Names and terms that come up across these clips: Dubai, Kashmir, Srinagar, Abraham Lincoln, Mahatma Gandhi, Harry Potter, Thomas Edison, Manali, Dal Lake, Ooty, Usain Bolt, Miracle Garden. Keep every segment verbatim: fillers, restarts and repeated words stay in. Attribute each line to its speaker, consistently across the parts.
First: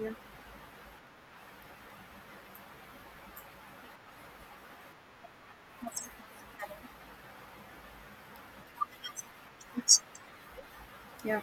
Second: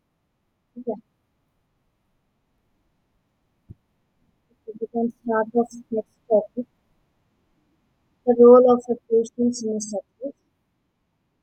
Speaker 1: Yeah,
Speaker 2: Yeah, we can start off next topic, the role of a patient in a success.
Speaker 1: yeah.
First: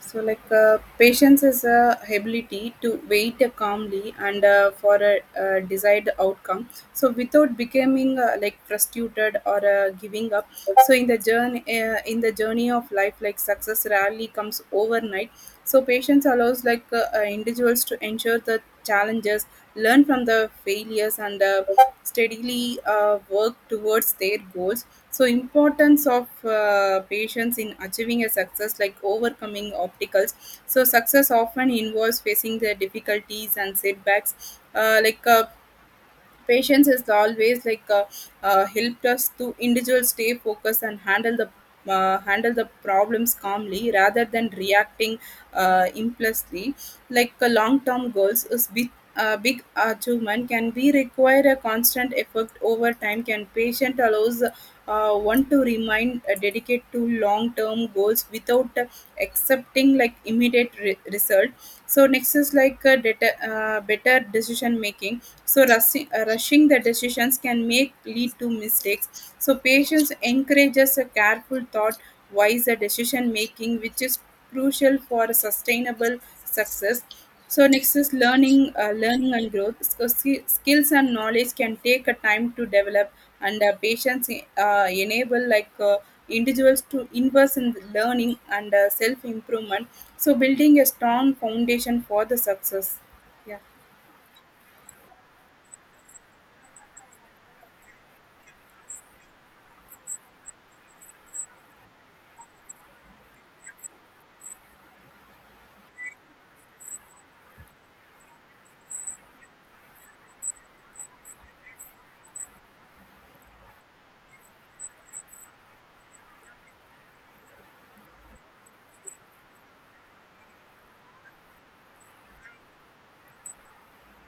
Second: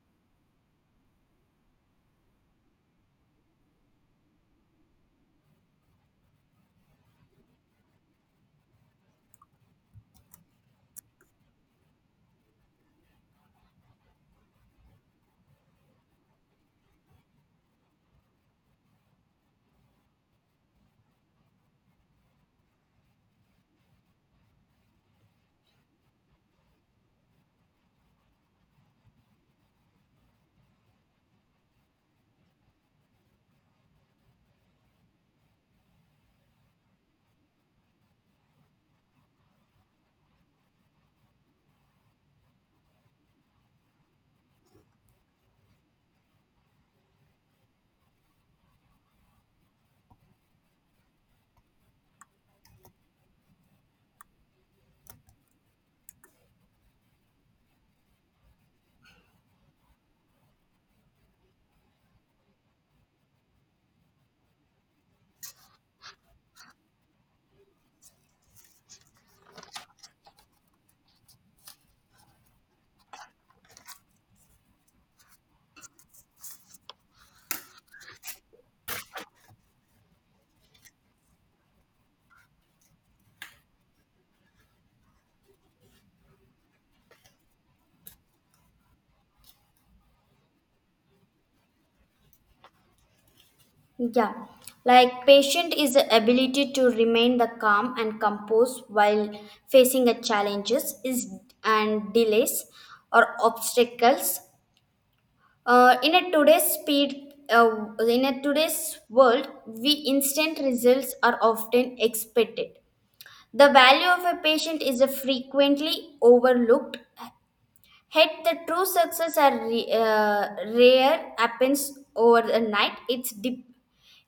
Speaker 1: So, like, uh, patience is a ability to wait calmly and uh, for a, uh desired outcome. So, without becoming uh, like frustrated or uh, giving up. So, in the journey, uh, in the journey of life, like success rarely comes overnight. So, patience allows like uh, uh, individuals to ensure the challenges, learn from the failures, and uh, steadily uh, work towards their goals. So importance of uh, patience in achieving a success, like overcoming obstacles. So success often involves facing the difficulties and setbacks, uh, like uh, patience has always like uh, uh, helped us to individuals stay focused and handle the uh, handle the problems calmly rather than reacting uh, impulsively. Like uh, long-term goals is big. A big achievement can be require a constant effort over time. Can patient allows uh, one to remain uh, dedicated to long-term goals without uh, accepting like immediate re- result. So next is like a data, uh, better decision making. So rushing, uh, rushing the decisions can make lead to mistakes. So patience encourages a careful thought, wiser decision making, which is crucial for sustainable success. So next is learning uh, learning and growth. So, ski- skills and knowledge can take a time to develop, and uh, patients uh, enable like uh, individuals to invest in learning and uh, self improvement, so building a strong foundation for the success. Yeah.
Speaker 2: Yeah, like patient is the ability to remain the calm and composed while facing the challenges is and delays or obstacles. Uh, in a today's speed, uh, in a today's world, we instant results are often expected. The value of a patient is frequently overlooked. Yet the true success are re- uh, rare happens over the night. It's de-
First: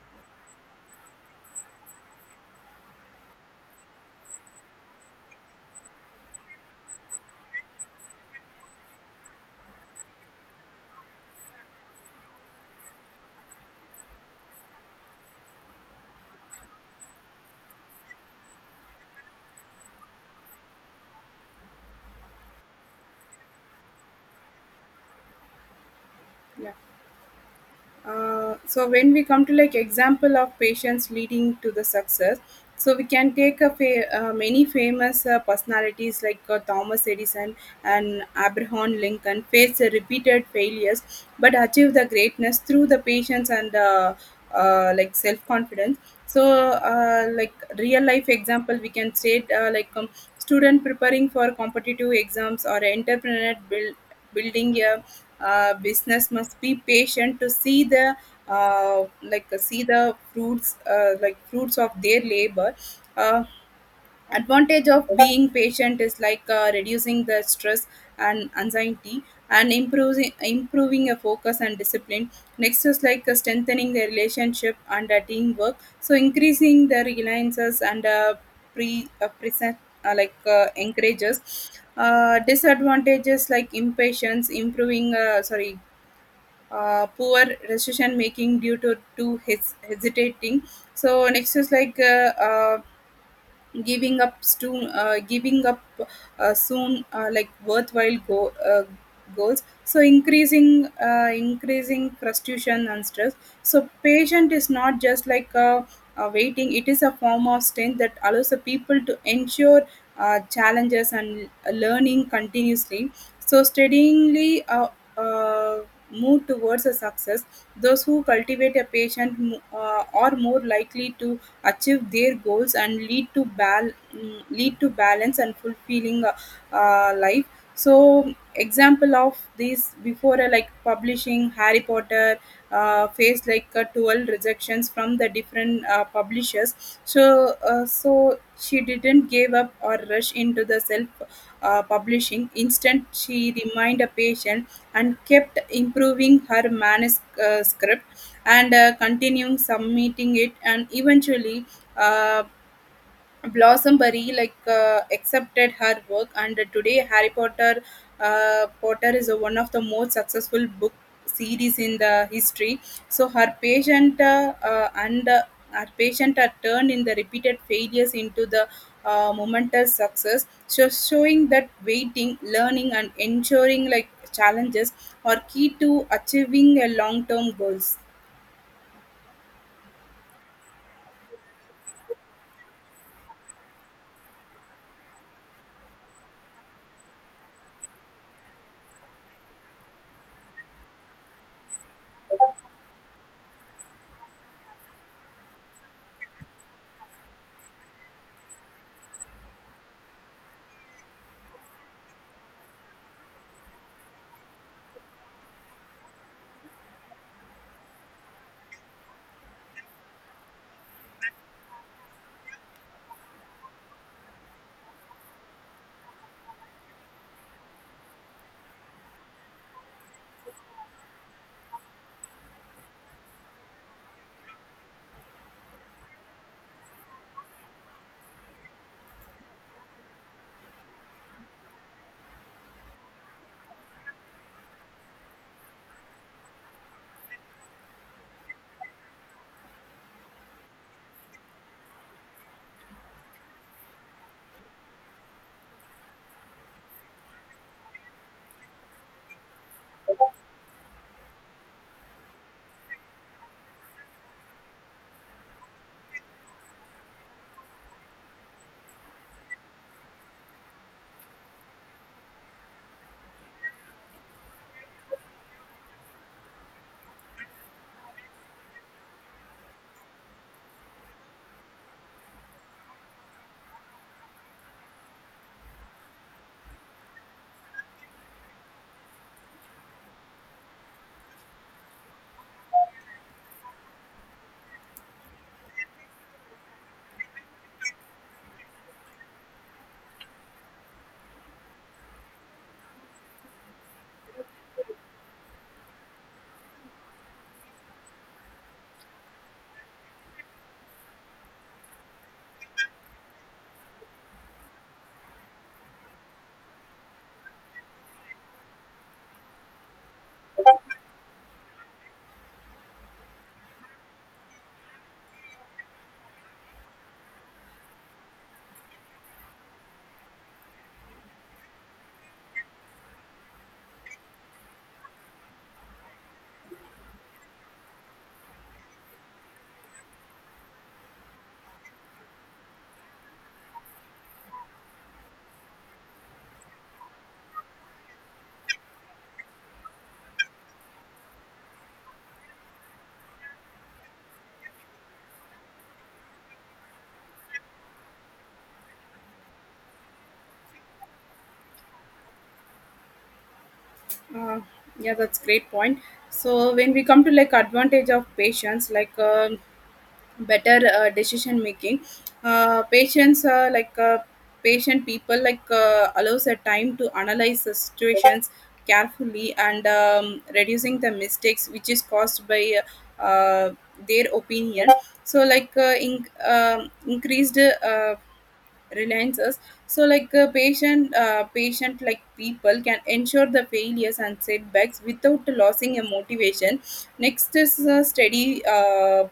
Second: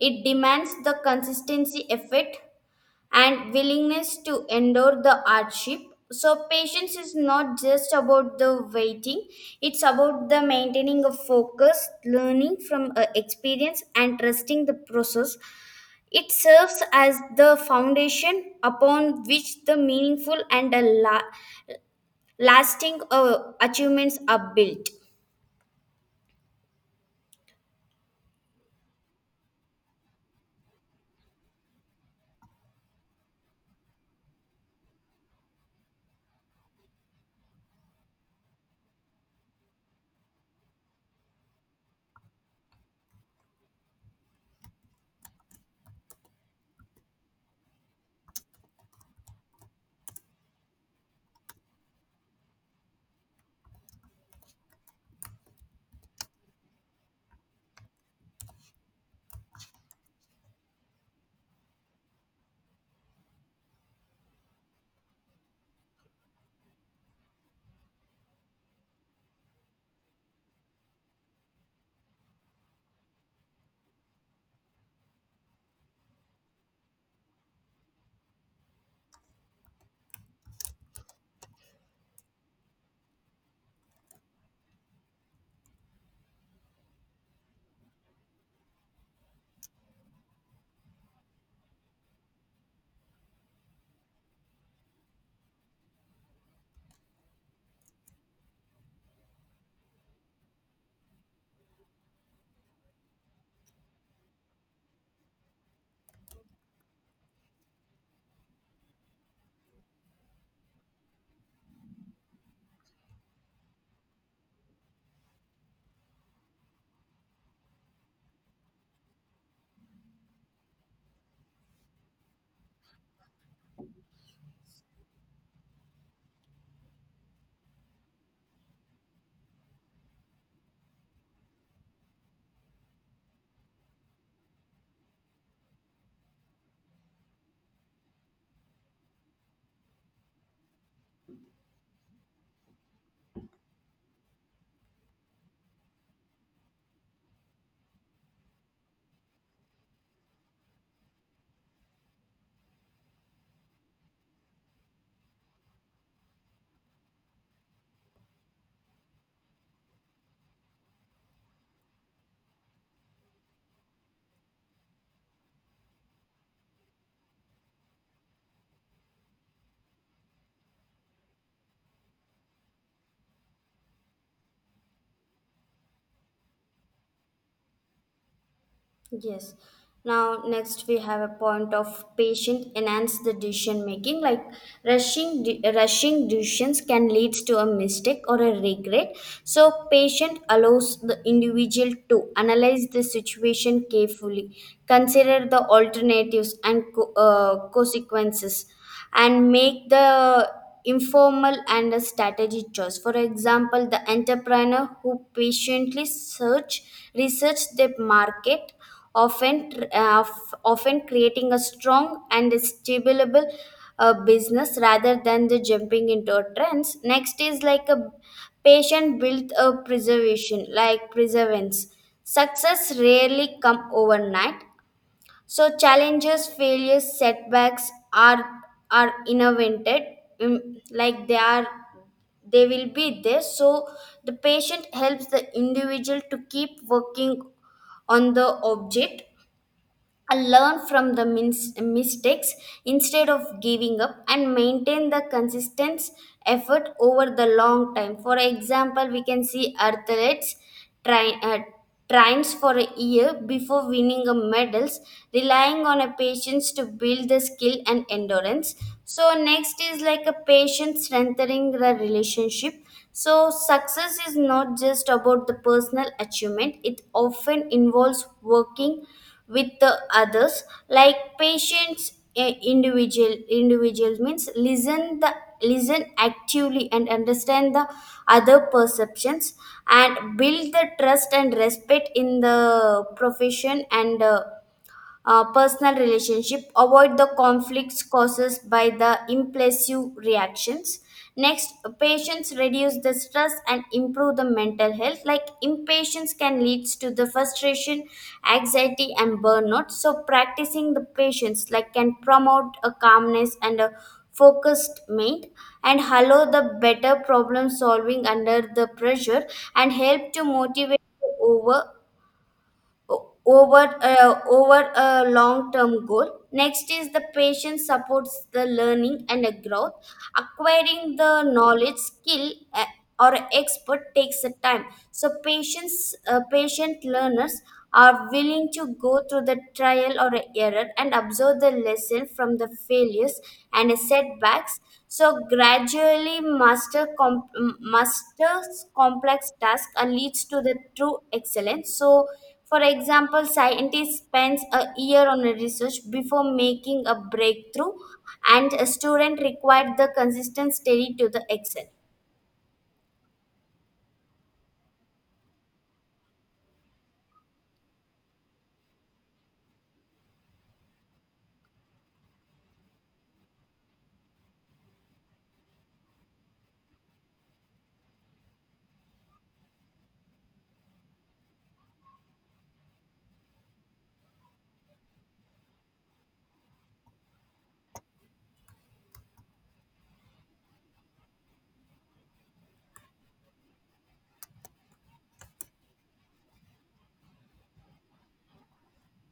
Speaker 2: It demands the consistency, effort, and willingness to endure the hardship. So patience is not just about the waiting; it's about the maintaining of focus, learning from uh, experience, and trusting the process. It serves as the foundation upon which the meaningful and a la- lasting uh, achievements are built.
Speaker 1: Yeah, uh, so when we come to like example of patients leading to the success, so we can take a fa- uh, many famous uh, personalities like uh, Thomas Edison and Abraham Lincoln faced uh, repeated failures but achieved the greatness through the patience and uh, uh, like self confidence. So uh, like real life example, we can state uh, like um, student preparing for competitive exams or entrepreneur build, building a uh, business must be patient to see the uh, like see the fruits uh, like fruits of their labor. Uh, advantage of being patient is like uh, reducing the stress and anxiety and improving improving a focus and discipline. Next is like uh, strengthening the relationship and uh, teamwork, so increasing the reliances and uh, pre uh, present uh, like uh, encourages uh, disadvantages like impatience improving uh, sorry, uh, poor decision making due to to his hesitating. So next is like uh, uh, giving up soon, uh, giving up uh, soon, uh, like worthwhile go, uh, goals. So increasing, uh, increasing frustration and stress. So patient is not just like a, a waiting; it is a form of strength that allows the people to ensure uh, challenges and learning continuously. So steadily Uh, uh, move towards a success. Those who cultivate a patient mo- uh, are more likely to achieve their goals and lead to bal- mm, lead to balance and fulfilling uh, uh, life. So example of this, before uh, like publishing Harry Potter, uh, faced like uh, twelve rejections from the different uh, publishers. So uh, so she didn't give up or rush into the self uh, publishing. Instead she remained a patient and kept improving her manuscript and uh, continuing submitting it, and eventually uh, Blossomberry like uh, accepted her work, and today harry potter uh, Potter is one of the most successful book series in the history. So her patient uh, uh, and uh, her patient are turned in the repeated failures into the uh, momentous success, so showing that waiting, learning and ensuring like challenges are key to achieving a long-term goals.
Speaker 2: Yes. Now, next we have a point of patient enhance the decision making. Like rushing, de- rushing decisions can lead to a mistake or a regret. So, patient allows the individual to analyze the situation carefully, consider the alternatives and co- uh, consequences, and make the informal and a strategy choice. For example, the entrepreneur who patiently search research the market often tr- uh, f- often creating a strong and stable uh, business rather than the jumping into a trends. Next is like a patient built a preservation like preservance. Success rarely come overnight, so challenges, failures, setbacks are are invented. Mm, like they are, they will be there. So the patient helps the individual to keep working on the object. I learn from the mins- mistakes instead of giving up and maintain the consistent effort over the long time. For example, we can see athletes try, uh, trains for a year before winning a medals, relying on a patience to build the skill and endurance. So next is like a patient strengthening the relationship. So, success is not just about the personal achievement, it often involves working with the others, like patience, eh, individual individual means listen the listen actively and understand the other perceptions and build the trust and respect in the profession and uh, uh, personal relationship avoid the conflicts caused by the impulsive reactions. Next, patience reduce the stress and improve the mental health like impatience can lead to the frustration, anxiety and burnout. So practicing the patience like can promote a calmness and a focused mind and allow the better problem solving under the pressure and help to motivate over o- over uh, over a long term goal. Next is the patient supports the learning and the growth acquiring the knowledge skill uh, or expert takes a time. So patients uh, patient learners are willing to go through the trial or error and absorb the lesson from the failures and setbacks, so gradually master com- m- masters complex task and leads to the true excellence. So for example, scientist spends a year on a research before making a breakthrough and a student required the consistent study to the excel.
Speaker 1: Uh, yeah, that's great point. So when we come to like advantage of patients, like um better uh, decision making, uh, patients uh, like uh, patient people like uh, allows a time to analyze the situations carefully and um, reducing the mistakes which is caused by uh, their opinion. So like uh, in, um increased uh, reliances, so like uh, patient uh, patient like people can ensure the failures and setbacks without losing a motivation. Next is uh, steady uh,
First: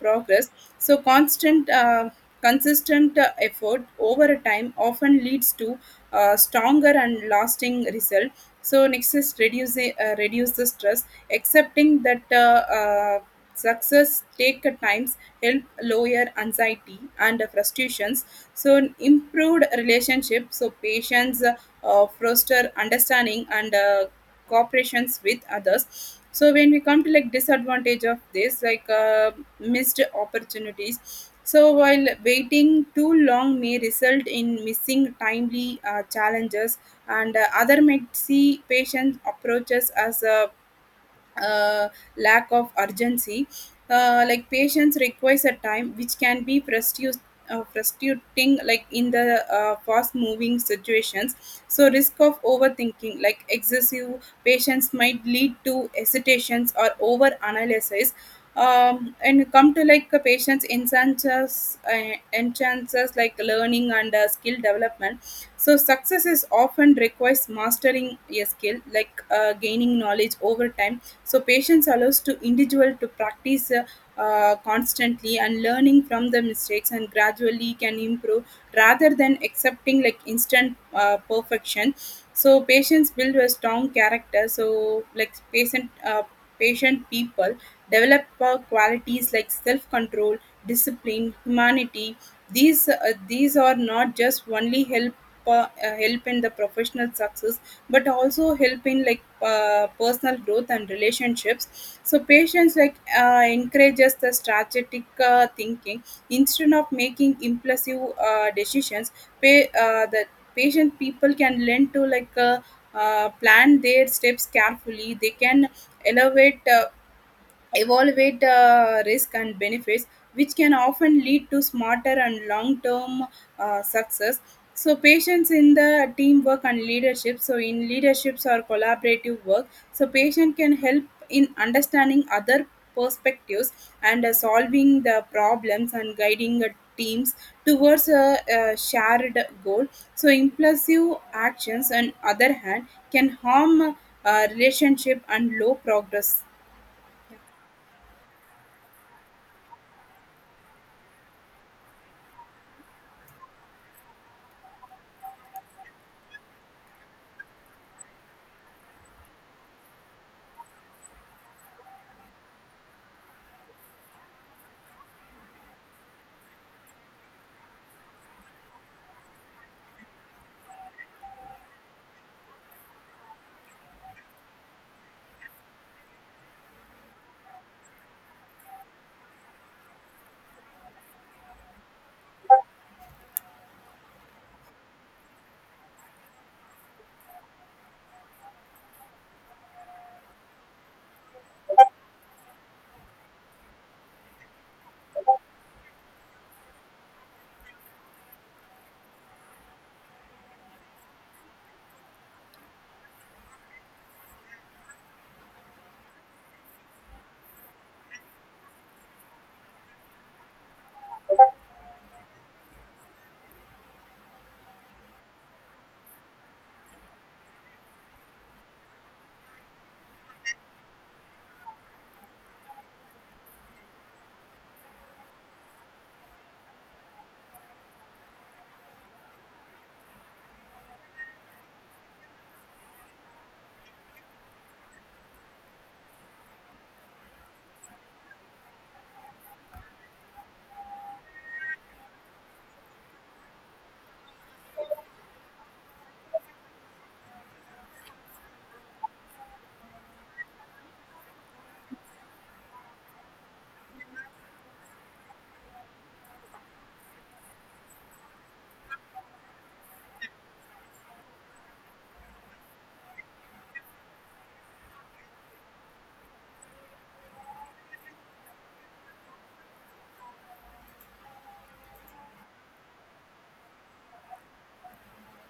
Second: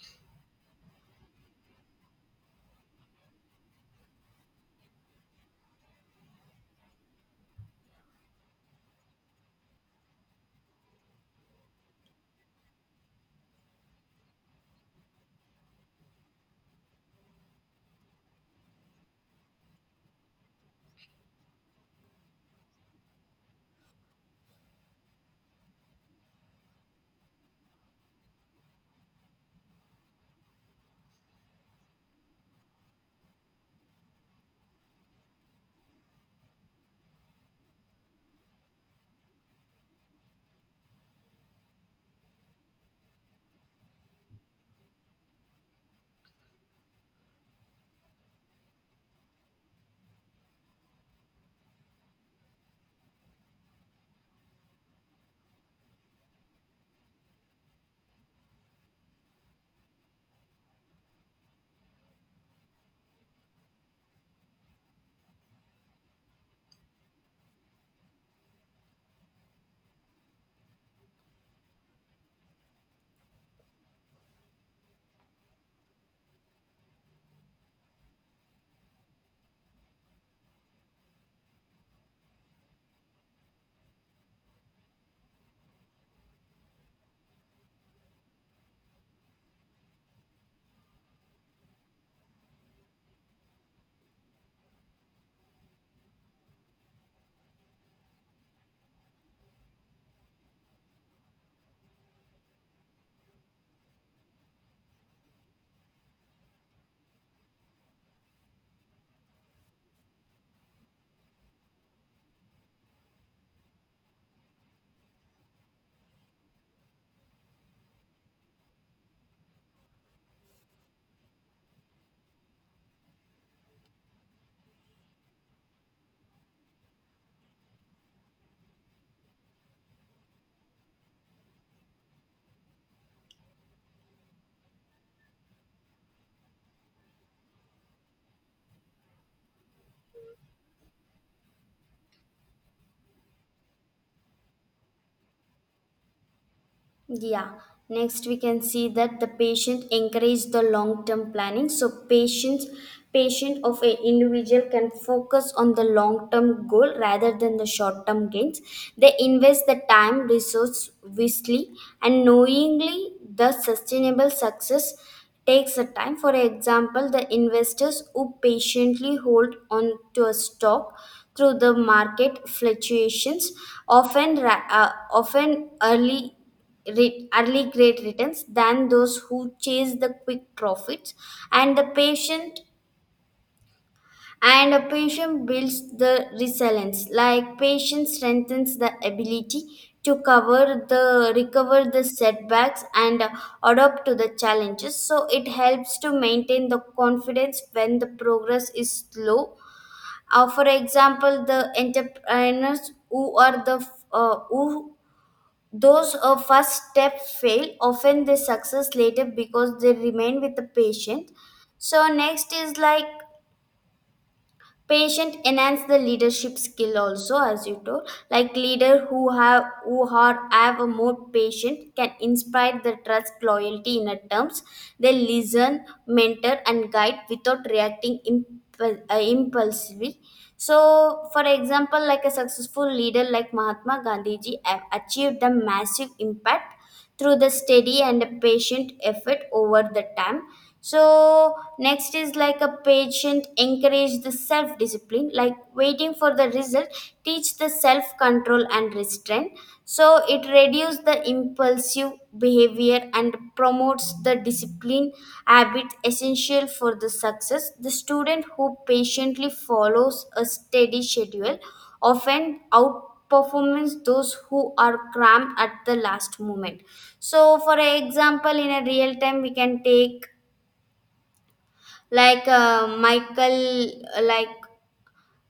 Speaker 1: progress. So constant uh, consistent uh, effort over a time often leads to uh, stronger and lasting result. So next is reduce the- uh, reduce the stress, accepting that uh, uh, success take a times, help lower anxiety and frustrations. So an improved relationship, so patients uh, foster understanding and uh, cooperations with others. So when we come to like disadvantage of this, like uh, missed opportunities. So while waiting too long may result in missing timely uh, challenges, and uh, other might see patient approaches as a uh, lack of urgency. Uh, like patience requires a time which can be frustrating, uh, frustrating like in the uh, fast moving situations. So risk of overthinking, like excessive patience might lead to hesitations or over analysis. Um, and come to like a patient's enhances, uh, enhances like learning and uh, skill development. So success is often requires mastering a skill, like uh, gaining knowledge over time. So patience allows to individual to practice uh, uh, constantly and learning from the mistakes and gradually can improve rather than accepting like instant uh, perfection. So patience build a strong character, so like patient uh, patient people develop uh, qualities like self control, discipline, humanity. these uh, these are not just only help uh, uh, help in the professional success, but also help in like uh, personal growth and relationships. So patience like uh, encourages the strategic uh, thinking instead of making impulsive uh, decisions. Pay, uh, the patient people can learn to like uh, uh, plan their steps carefully. They can elevate uh, evaluate uh, risk and benefits, which can often lead to smarter and long term uh, success. So, patience in the teamwork and leadership. So, in leaderships or collaborative work, so patient can help in understanding other perspectives and uh, solving the problems and guiding uh, teams towards a, a shared goal. So, impulsive actions, on other hand, can harm uh, relationship and low progress.
Speaker 2: Yeah, next we can see that the patient encourage the long-term planning. So patients patient of an individual can focus on the long-term goal rather than the short-term gains. They invest the time, resource wisely and knowingly the sustainable success takes a time. For example, the investors who patiently hold on to a stock through the market fluctuations often ra- uh, often early re- early great returns than those who chase the quick profits. And the patient and a patient builds the resilience like patience strengthens the ability to cover the recover the setbacks and uh, adapt to the challenges, so it helps to maintain the confidence when the progress is slow. Uh, for example, the entrepreneurs who are the uh, who those a first step fail, often they success later because they remain with the patient. So next is like patient enhance the leadership skill also as you told like leader who have who are have a more patient can inspire the trust loyalty in a terms. They listen, mentor and guide without reacting impul- uh, impulsively. So, for example, like a successful leader like Mahatma Gandhi ji have achieved a massive impact through the steady and patient effort over the time. So next is like a patient encourage the self discipline like waiting for the result teach the self control and restraint, so it reduces the impulsive behavior and promotes the discipline habit essential for the success. The student who patiently follows a steady schedule often out performance those who are cramped at the last moment. So for example in a real time we can take like uh, michael uh, like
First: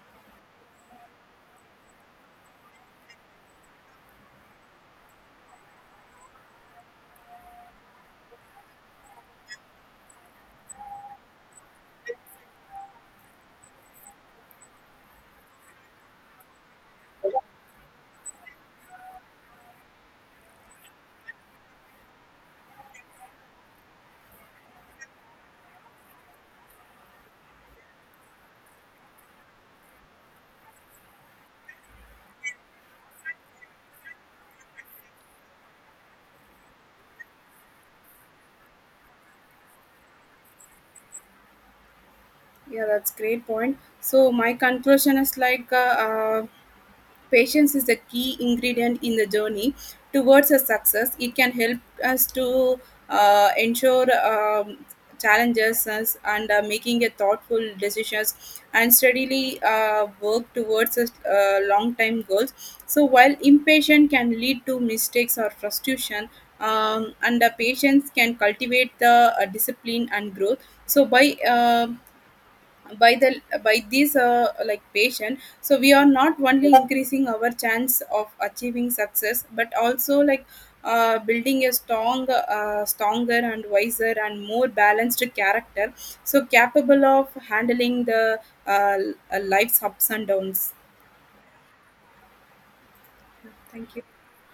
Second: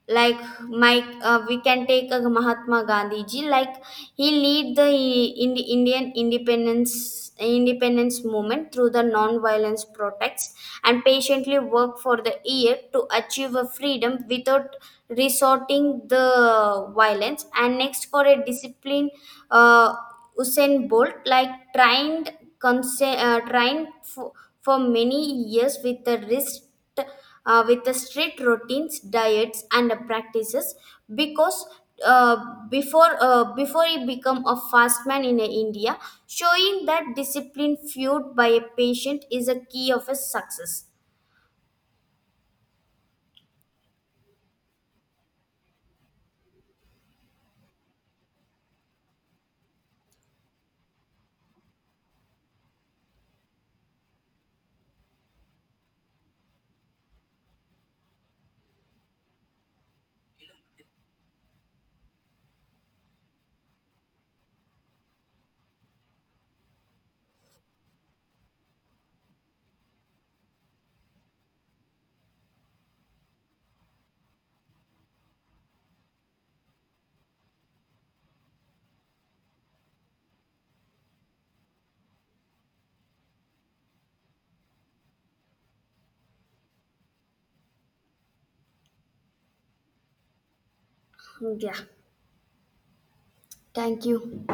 Speaker 2: like Mike, uh, we can take a Mahatma Gandhi ji. Like he lead the in Indian independence independence movement through the non-violence protests and patiently work for the year to achieve a freedom without resorting the violence. And next for a discipline, uh, Usain Bolt like trained conse- uh, trained for, for many years with the wrist uh, with the strict routines, diets, and practices because uh, before uh, before he become a fast man in uh, India, showing that discipline fueled by a patient is a key of his success.
Speaker 1: Yeah, that's great point. So my conclusion is like uh, uh, patience is a key ingredient in the journey towards a success. It can help us to uh, ensure um, challenges us and uh, making a thoughtful decisions and steadily uh, work towards a uh, long time goals. So while impatient can lead to mistakes or frustration, um, and the patience can cultivate the uh, discipline and growth. So by uh, by the by these uh, like patient, so we are not only increasing our chance of achieving success, but also like uh, building a strong uh, stronger and wiser and more balanced character, so capable of handling the uh, l- uh, life's ups and downs.
Speaker 2: Yeah,
Speaker 1: Thank
Speaker 2: thank
Speaker 1: you.
Speaker 2: you.